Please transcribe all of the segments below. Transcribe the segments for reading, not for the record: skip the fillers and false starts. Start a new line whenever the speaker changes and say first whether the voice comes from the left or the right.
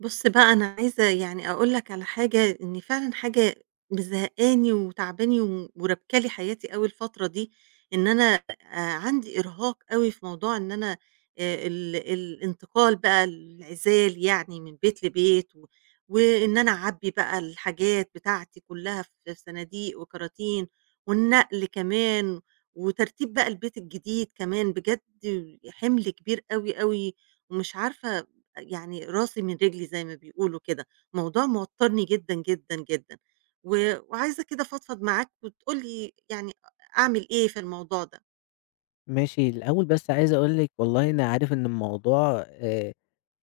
right: بُص بقى أنا عايزة يعني أقول لك على حاجة، إن فعلًا حاجة مزهقاني وتاعباني ورابكة لي حياتي أوي الفترة دي، إن أنا عندي إرهاق أوي في موضوع إن أنا ال الانتقال بقى العِزال يعني من بيت لبيت، وإن أنا أعبّي بقى الحاجات بتاعتي كلّها في صناديق وكراتين، والنقل كمان، وترتيب بقى البيت الجديد كمان، بجد حِمل كبير أوي، أوي. ومش عارفة يعني راسي من رجلي زي ما بيقولوا كده، موضوع موتّرني جدًا، جدًا، جدًا، وعايزة كده أفضفض معاك وتقول لي يعني أعمل إيه في الموضوع ده؟
left: ماشي، الأول بس عايز أقول لِك والله أنا عارف إن الموضوع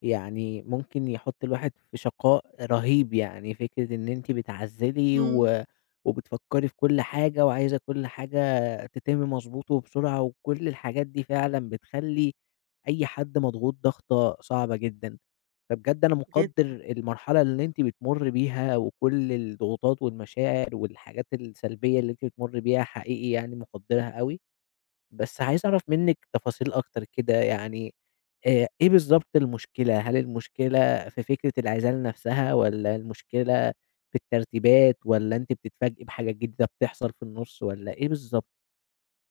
left: يعني ممكن يحُط الواحد في شقاء رهيب، يعني فكرة إن أنتِ بتعزّلي
right: إمم،
left: و وبتفكّري في كل حاجة وعايزة كل حاجة تتم مضبوط وبسرعة، وكل الحاجات دي فعلًا بتخلّي أي حد مضغوط ضغطة صعبة جدًا، فبجد أنا مُقدّر
right: جدًا.
left: المرحلة اللي أنتِ بتمُرّي بيها وكل الضغوطات والمشاعر والحاجات السلبية اللي أنتِ بتمُرّي بيها حقيقي يعني مُقدّرها أوي. بس عايز أعرف منِّك تفاصيل أكتر كده، يعني إيه بالضبط المشكلة؟ هل المشكلة في فكرة العزال نَفْسها والّا المشكلة في الترتيبات والّا أنتِ بتتفاجئي بحاجة جديدة بتحصل في النُص والّا إيه بالضبط؟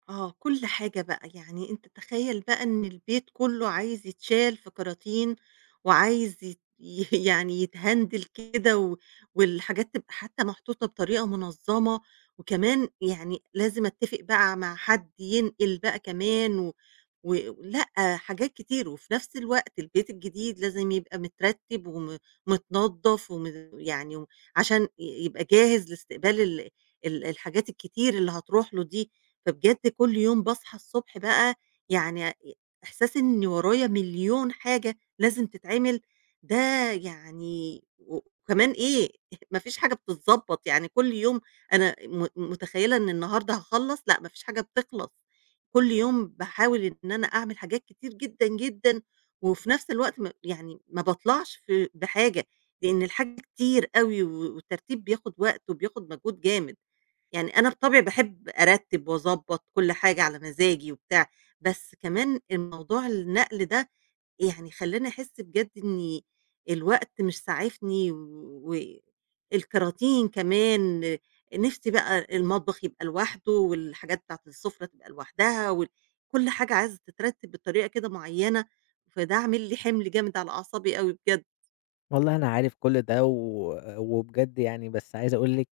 right: آه، كل حاجة بقى، يعني أنت تخيّل بقى إن البيت كُلّه عايز يتشال في كراتين وعايز يعني يتهندل كده، و والحاجات تبقى حتى محطوطة بطريقة منظّمة، وكمان يعني لازم أتّفق بقى مع حد ينقل بقى كمان و و لأ، حاجات كتير، وفي نفس الوقت البيت الجديد لازم يبقى مترتّب وم متنضّف يعني عشان يبقى جاهز لاستقبال ال ال الحاجات الكتير اللي هتروح له دي، فبجد كل يوم باصحى الصبح بقى يعني إحساس إن ورايا مليون حاجة لازم تتعمل، ده يعني. وكمان إيه ما فيش حاجة بتتضبّط، يعني كل يوم أنا متخيلة إن النهارده هاخلّص، لأ ما فيش حاجة بتخلص، كل يوم باحاول إن أنا أعمل حاجات كتير جدًا، جدًا، وفي نفس الوقت يعني ما باطلعش بحاجة، لإن الحاجة كتير أوي، والترتيب بياخد وقت وبياخد مجهود جامد. يعني أنا بطبعي باحب أرتّب وأضبّط كل حاجة على مزاجي وبتاع، بس كمان الموضوع النقل ده يعني خلّاني أحس بجد إني الوقت مش ساعفني و الكراتين كمان، نِفْسي بقى المطبخ يبقى لوحده والحاجات بتاعة السُفرة تبقى لوحدها وال كل حاجة عايزة تترتّب بطريقة كده معيّنة، فده عامل لي حِمل جامد على أعصابي أوي بجد،
left: والله أنا عارف كل ده و وبجد يعني، بس عايز أقول لِك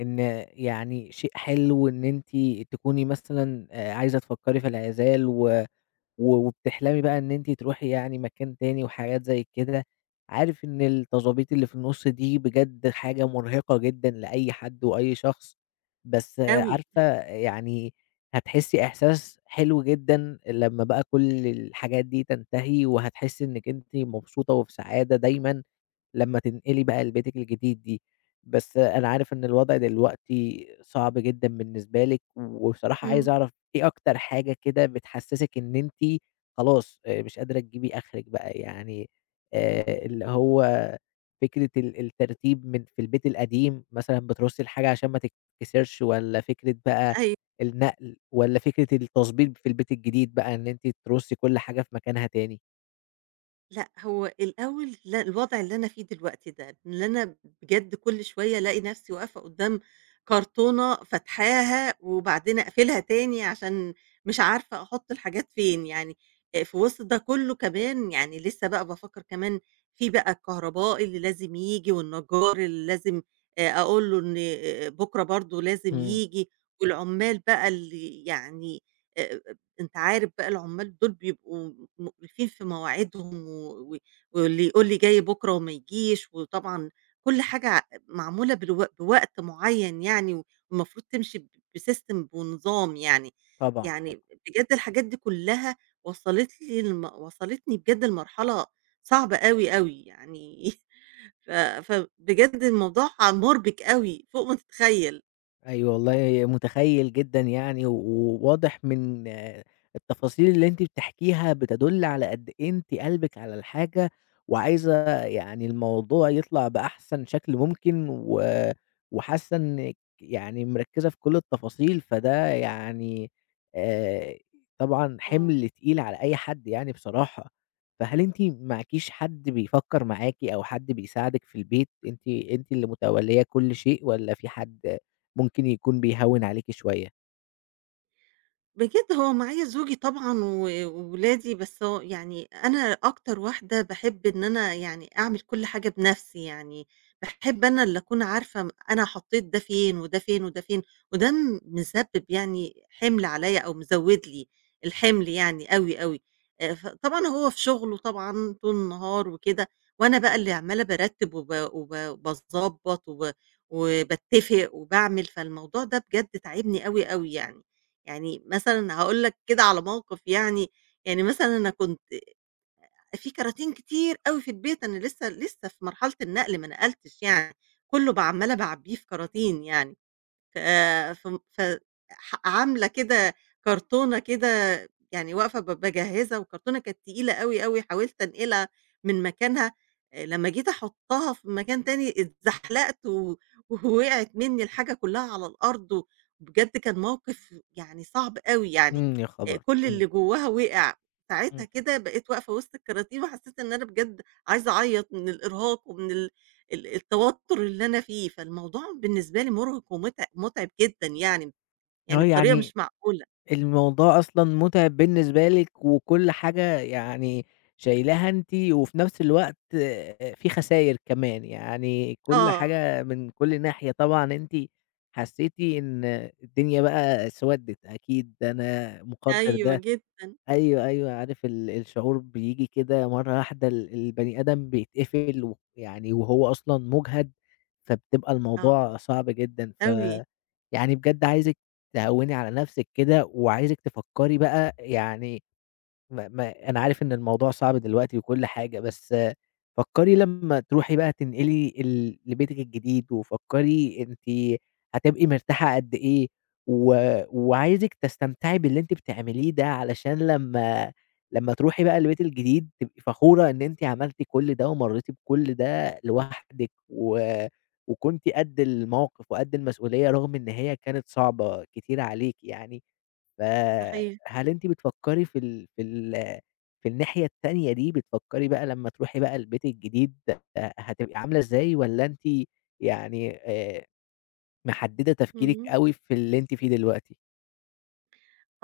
left: إن يعني شيء حلو إن أنتِ تكوني مثلًا عايزة تفكّري في العزال و و وبتحلمي بقى إن أنتِ تروحي يعني مكان تاني وحاجات زي كده. عارف إن التظابيط اللي في النُص دي بجد حاجة مرهقة جدًا لأي حد وأي شخص، بس
right: أوي.
left: عارفة يعني هتحسّي إحساس حلو جدًا لمّا بقى كل الحاجات دي تنتهي، وهتحسّي إنِّك أنتِ مبسوطة وفي سعادة دايمًا، لمّا تنقلي بقى لبيتِك الجديد دي. بس أنا عارف إن الوضع دلوقتي صعب جدًا بالنسبة لِك، وبصراحة عايز
right: إمم.
left: أعرف إيه أكتر حاجة كده بتحسسِك إن أنتِ خلاص مش قادرة تجيبي آخرِك بقى، يعني اللي هو فكرة الترتيب من في البيت القديم مثلًا بترصي الحاجة عشان ما تتكسرش، والّا فكرة بقى
right: أيوه.
left: النقل، والّا فكرة التظبيط في البيت الجديد بقى إن أنتِ ترصي كل حاجة في مكانها تاني؟
right: لأ، هو الأول لأ، الوضع اللي أنا فيه دلوقتي ده، إن أنا بجد كل شوية ألاقي نفسي واقفة قدّام كرتونة فاتحاها وبعدين أقفلها تاني عشان مش عارفة أحُط الحاجات فين، يعني في وسط ده كُلّه كمان يعني لسه بقى بافكّر كمان في بقى الكهربائي اللي لازم ييجي والنجّار اللي لازم أقول له إن بُكرة برضه لازم
left: إمم،
right: ييجي، والعُمّال بقى اللي يعني، آآ أنت عارف بقى العمال دول بيبقوا مُخلفين في مواعيدهم، و و واللي يقول لي جاي بُكرة وما يجيش، وطبعًا كل حاجة معمولة بالو بوقت معيّن يعني، والمفروض تمشي ب بsystem بنظام يعني.
left: طبعًا، طبعًا.
right: يعني بجد الحاجات دي كلّها وصّلت لي لم وصّلتني بجد لمرحلة صعبة أوي، أوي يعني ف فبجد الموضوع مُربِك أوي فوق ما تتخيّل.
left: أيوه والله متخيّل جدًا يعني، و- وواضح من التفاصيل اللي أنتِ بتحكيها بتدل على قد إيه أنتِ قلبِك على الحاجة، وعايزة يعني الموضوع يطلع بأحسن شكل ممكن، و وحاسة إنِّك يعني مركّزة في كل التفاصيل، فده يعني آآ، طبعًا
right: آه.
left: حِمل تقيل على أي حد يعني بصراحة. فهل أنتِ معاكيش حد بيفكّر معاكِ أو حد بيساعدِك في البيت، أنتِ اللي متولية كل شيء والّا في حد ممكن يكون بيهوّن عليكِ شوية؟
right: بجد هو معايا زوجي طبعًا و وولادي، بس هو يعني أنا أكتر واحدة باحب إن أنا يعني أعمل كل حاجة بنفسي، يعني باحب أنا اللي أكون عارفة أنا حطيت ده فين وده فين وده فين، وده مسبب يعني حِمل عليّا أو مزوّد لي الحِمل يعني أوي، أوي. فطبعًا هو في شغله طبعًا طول النهار وكده، وأنا بقى اللي عمّالة بارتّب وب وب باضبّط وباتفق وباعمل، فالموضوع ده بجد تاعبني أوي، أوي يعني. يعني مثلًا هاقول لك كده على موقف يعني، يعني مثلًا أنا كنت في كراتين كتير أوي في البيت، أنا لسه لسه في مرحلة النقل ما نقلتش يعني، كُلّه عمّالة باعبّيه في كراتين يعني. ف فم ف ح عاملة كده كرتونة كده يعني واقفة باجهّزها، والكرتونة كانت تقيلة أوي، أوي، حاولت أنقلها من مكانها، لمّا جيت أحطّها في مكان تاني اتزحلقت و ووقعت منّي الحاجة كلّها على الأرض، و بجد كان موقف يعني صعب أوي يعني.
left: إمم، يا خبر!
right: كل
left: إمم،
right: اللي جوّاها وقع، ساعتها
left: إمم.
right: كده بقيت واقفة وسط الكراتين وحسّيت إن أنا بجد عايزة أعيّط من الإرهاق ومن ال ال التوتر اللي أنا فيه، فالموضوع بالنسبة لي مُرهق ومُتع مُتعب جدًا يعني، يعني
left: آه،
right: بطريقة
left: يعني
right: مش معقولة.
left: الموضوع أصلًا مُتعب بالنسبة لِك وكل حاجة يعني شايلاها أنتِ، وفي نفس الوقت في خساير كمان، يعني كل
right: آه،
left: حاجة من كل ناحية طبعًا أنتِ حسّيتِ إن الدنيا بقى سوَدِّت أكيد، أنا مُقدّر
right: أيوه
left: ده.
right: جدًا،
left: أيوه، أيوه، عارف الشعور بييجي كده مرّة واحدة، البني آدم بيتقفل يعني، وهو أصلًا مُجهد، فبتبقى
right: آه،
left: الموضوع صعب جدًا.
right: أوي،
left: يعني بجد عايزِك تهوّني على نَفْسِك كده، وعايزِك تفكّري بقى، يعني ما أنا عارف إن الموضوع صعب دلوقتي وكل حاجة، بس فكّري لمّا تروحي بقى تنقلي لبيتِك الجديد، وفكّري أنتِ هتبقي مرتاحة قد إيه، و وعايزِك تستمتعي باللي أنتِ بتعمليه ده، علشان لمّا تروحي بقى البيت الجديد تبقي فخورة إن أنتِ عملتِ كل ده ومرّيتِ بكل ده لوحدِك، و وكنتِ قد الموقف وقد المسؤولية رغم إن هي كانت صعبة كتير عليكِ يعني.
right: صحيح،
left: فهل أنتِ بتفكّري في الناحية التانية دي؟ بتفكّري بقى لمّا تروحي بقى البيت الجديد هتبقي عاملة إزاي، والّا أنتِ يعني محدّدة تفكيرِك
right: إمم.
left: أوي في اللي أنتِ فيه دلوقتي؟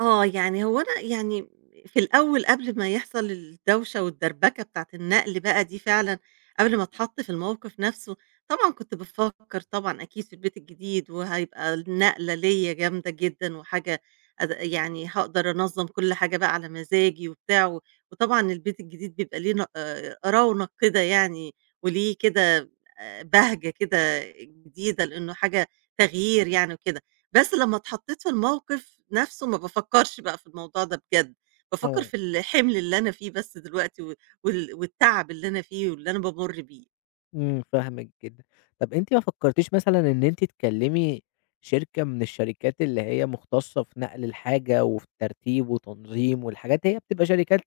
right: آه، يعني هو أنا يعني في الأول قبل ما يحصل الدوشة والدربكة بتاعة النقل بقى دي فعلًا، قبل ما اتحط في الموقف نفسه، طبعًا كنت بافكر طبعًا أكيد في البيت الجديد، وهيبقى النقلة ليّا جامدة جدًا وحاجة أد يعني هاقدر أنظّم كل حاجة بقى على مزاجي وبتاع، و وطبعًا البيت الجديد بيبقى ليه ن رونق كده يعني، وليه كده بهجة كده جديدة لإنه حاجة تغيير يعني وكده. بس لمّا اتحطيت في الموقف نَفْسه ما بافكّرش بقى في الموضوع ده بجد، بافكّر
left: آه،
right: في الحِمل اللي أنا فيه بس دلوقتي و وال والتعب اللي أنا فيه واللي أنا بامُر بيه.
left: إمم، فاهمِك جدًا. طَب أنتِ ما فكّرتيش مثلًا إن أنتِ تكلّمي شركة من الشركات اللي هي مختصة في نقل الحاجة وفي الترتيب وتنظيم، والحاجات هي بتبقى شركات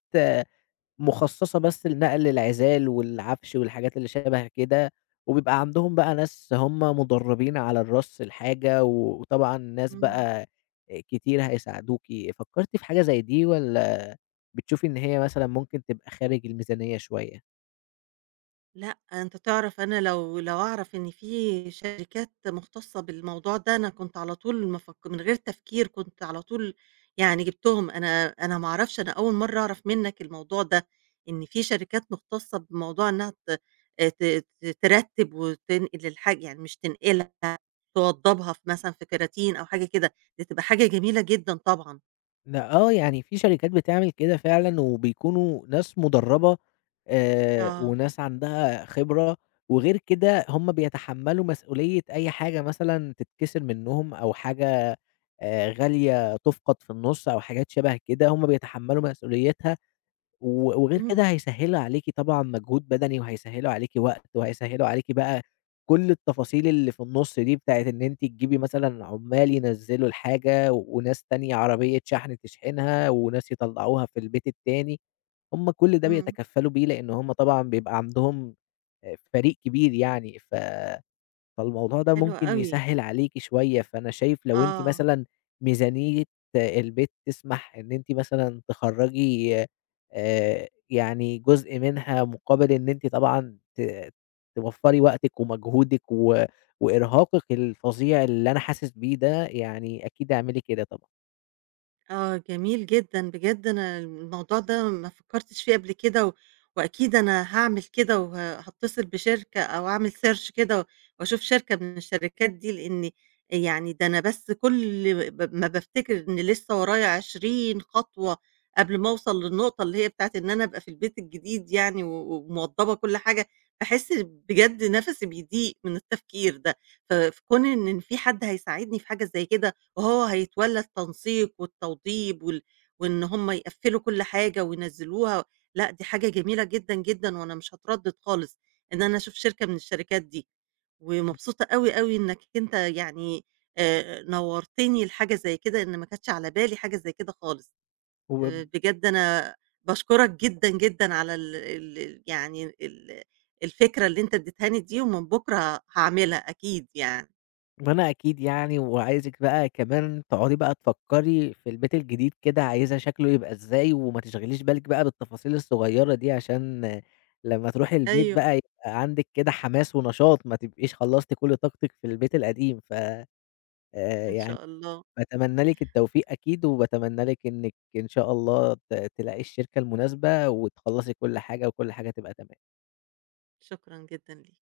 left: مخصصة بس لنقل العِزال والعفش والحاجات اللي شَبه كده، وبيبقى عندهم بقى ناس هم مُدرّبين على الرَص الحاجة، و وطبعًا ناس
right: إمم.
left: بقى كتير هيساعدوكِ. فكّرتِ في حاجة زي دي والّا بتشوفي إن هي مثلًا ممكن تبقى خارج الميزانية شوية؟
right: لأ، أنت تعرف أنا لو أعرف إن في شركات مختصة بالموضوع ده، أنا كنت على طول مفك من غير تفكير كنت على طول يعني جِبتهم، أنا ما أعرفش، أنا أول مرّة أعرف منّك الموضوع ده، إن في شركات مختصة بموضوع إنّها ت ت ت ترتّب وتنقل الحاجة يعني مش تنقلها، توضّبها مثلًا في كراتين أو حاجة كده، دي تبقى حاجة جميلة جدًا طبعًا.
left: لأ آه، يعني في شركات بتعمل كده فعلًا، وبيكونوا ناس مُدرّبة
right: آه،
left: وناس عندها خبرة، وغير كده هم بيتحمّلوا مسؤولية أي حاجة مثلًا تتكسر منّهم، أو حاجة غالية تُفقد في النُص أو حاجات شَبه كده، هم بيتحمّلوا مسؤوليتها، و وغير
right: إمم،
left: كده هيسهّلوا عليكِ طبعًا مجهود بدني، وهيسهّلوا عليكِ وقت، وهيسهّلوا عليكِ بقى كل التفاصيل اللي في النُص دي، بتاعة إن أنتِ تجيبي مثلًا عُمّال ينزّلوا الحاجة، وناس تانية عربية شحن تشحنها، وناس يطلّعوها في البيت التاني، هم كل ده
right: إمم،
left: بيتكفّلوا بيه لإن هم طبعًا بيبقى عندهم فريق كبير يعني، ف فالموضوع ده
right: حلو
left: ممكن
right: أوي،
left: يسهّل عليكِ شوية. فأنا شايف لو أنتِ
right: آه.
left: مثلًا ميزانية البيت تسمح إن أنتِ مثلًا تخرّجي يعني جزء منها مقابل إن أنتِ طبعًا توفّري وقتِك ومجهودِك و وإرهاقِك الفظيع اللي أنا حاسس بيه ده، يعني أكيد اعملي كده طبعًا.
right: آه، جميل جدًا، بجد أنا الموضوع ده ما فكّرتش فيه قبل كده، و وأكيد أنا هاعمل كده هاتصل بشركة أو أعمل search كده وأشوف شركة من الشركات دي، لإن يعني ده أنا بس كل ما بافتكر إن لسه ورايا 20 خطوة قبل ما أوصل للنقطة اللي هي بتاعة إن أنا أبقى في البيت الجديد يعني و وموضّبة كل حاجة، باحس بجد نَفَسي بيضيق من التفكير ده، ف فكون إن في حد هيساعدني في حاجة زي كده وهو هيتولّى التنسيق والتوضيب وال وإن هم يقفّلوا كل حاجة وينزّلوها، لأ دي حاجة جميلة جدًا، جدًا، وأنا مش هاتردد خالص إن أنا أشوف شركة من الشركات دي، ومبسوطة أوي، أوي إنك أنت يعني نوّرتني لحاجة زي كده، إن ما كانتش على بالي حاجة زي كده خالص.
left: وب
right: بجد أنا باشكرك جدًا، جدًا على ال ال يعني الفكرة اللي أنت ادّيتهاني دي، ومن بُكرة هاعملها أكيد يعني.
left: ما أنا أكيد يعني، وعايزِك بقى كمان تقعدي بقى تفكّري في البيت الجديد كده عايزة شكله يبقى إزاي، وما تشغليش بالِك بقى بالتفاصيل الصغيّرة دي، عشان لمّا تروحي البيت
right: أيوه،
left: بقى يبقى عندِك كده حماس ونشاط، ما تبقيش خلّصتِ كل طاقتِك في البيت القديم. ف
right: إن
left: يعني
right: شاء الله،
left: باتمنى لِك التوفيق أكيد، وباتمنى لِك إنِّك إن شاء الله تلاقي الشركة المناسبة وتخلّصي كل حاجة، وكل حاجة تبقى تمام.
right: شكرًا جدًا ليك.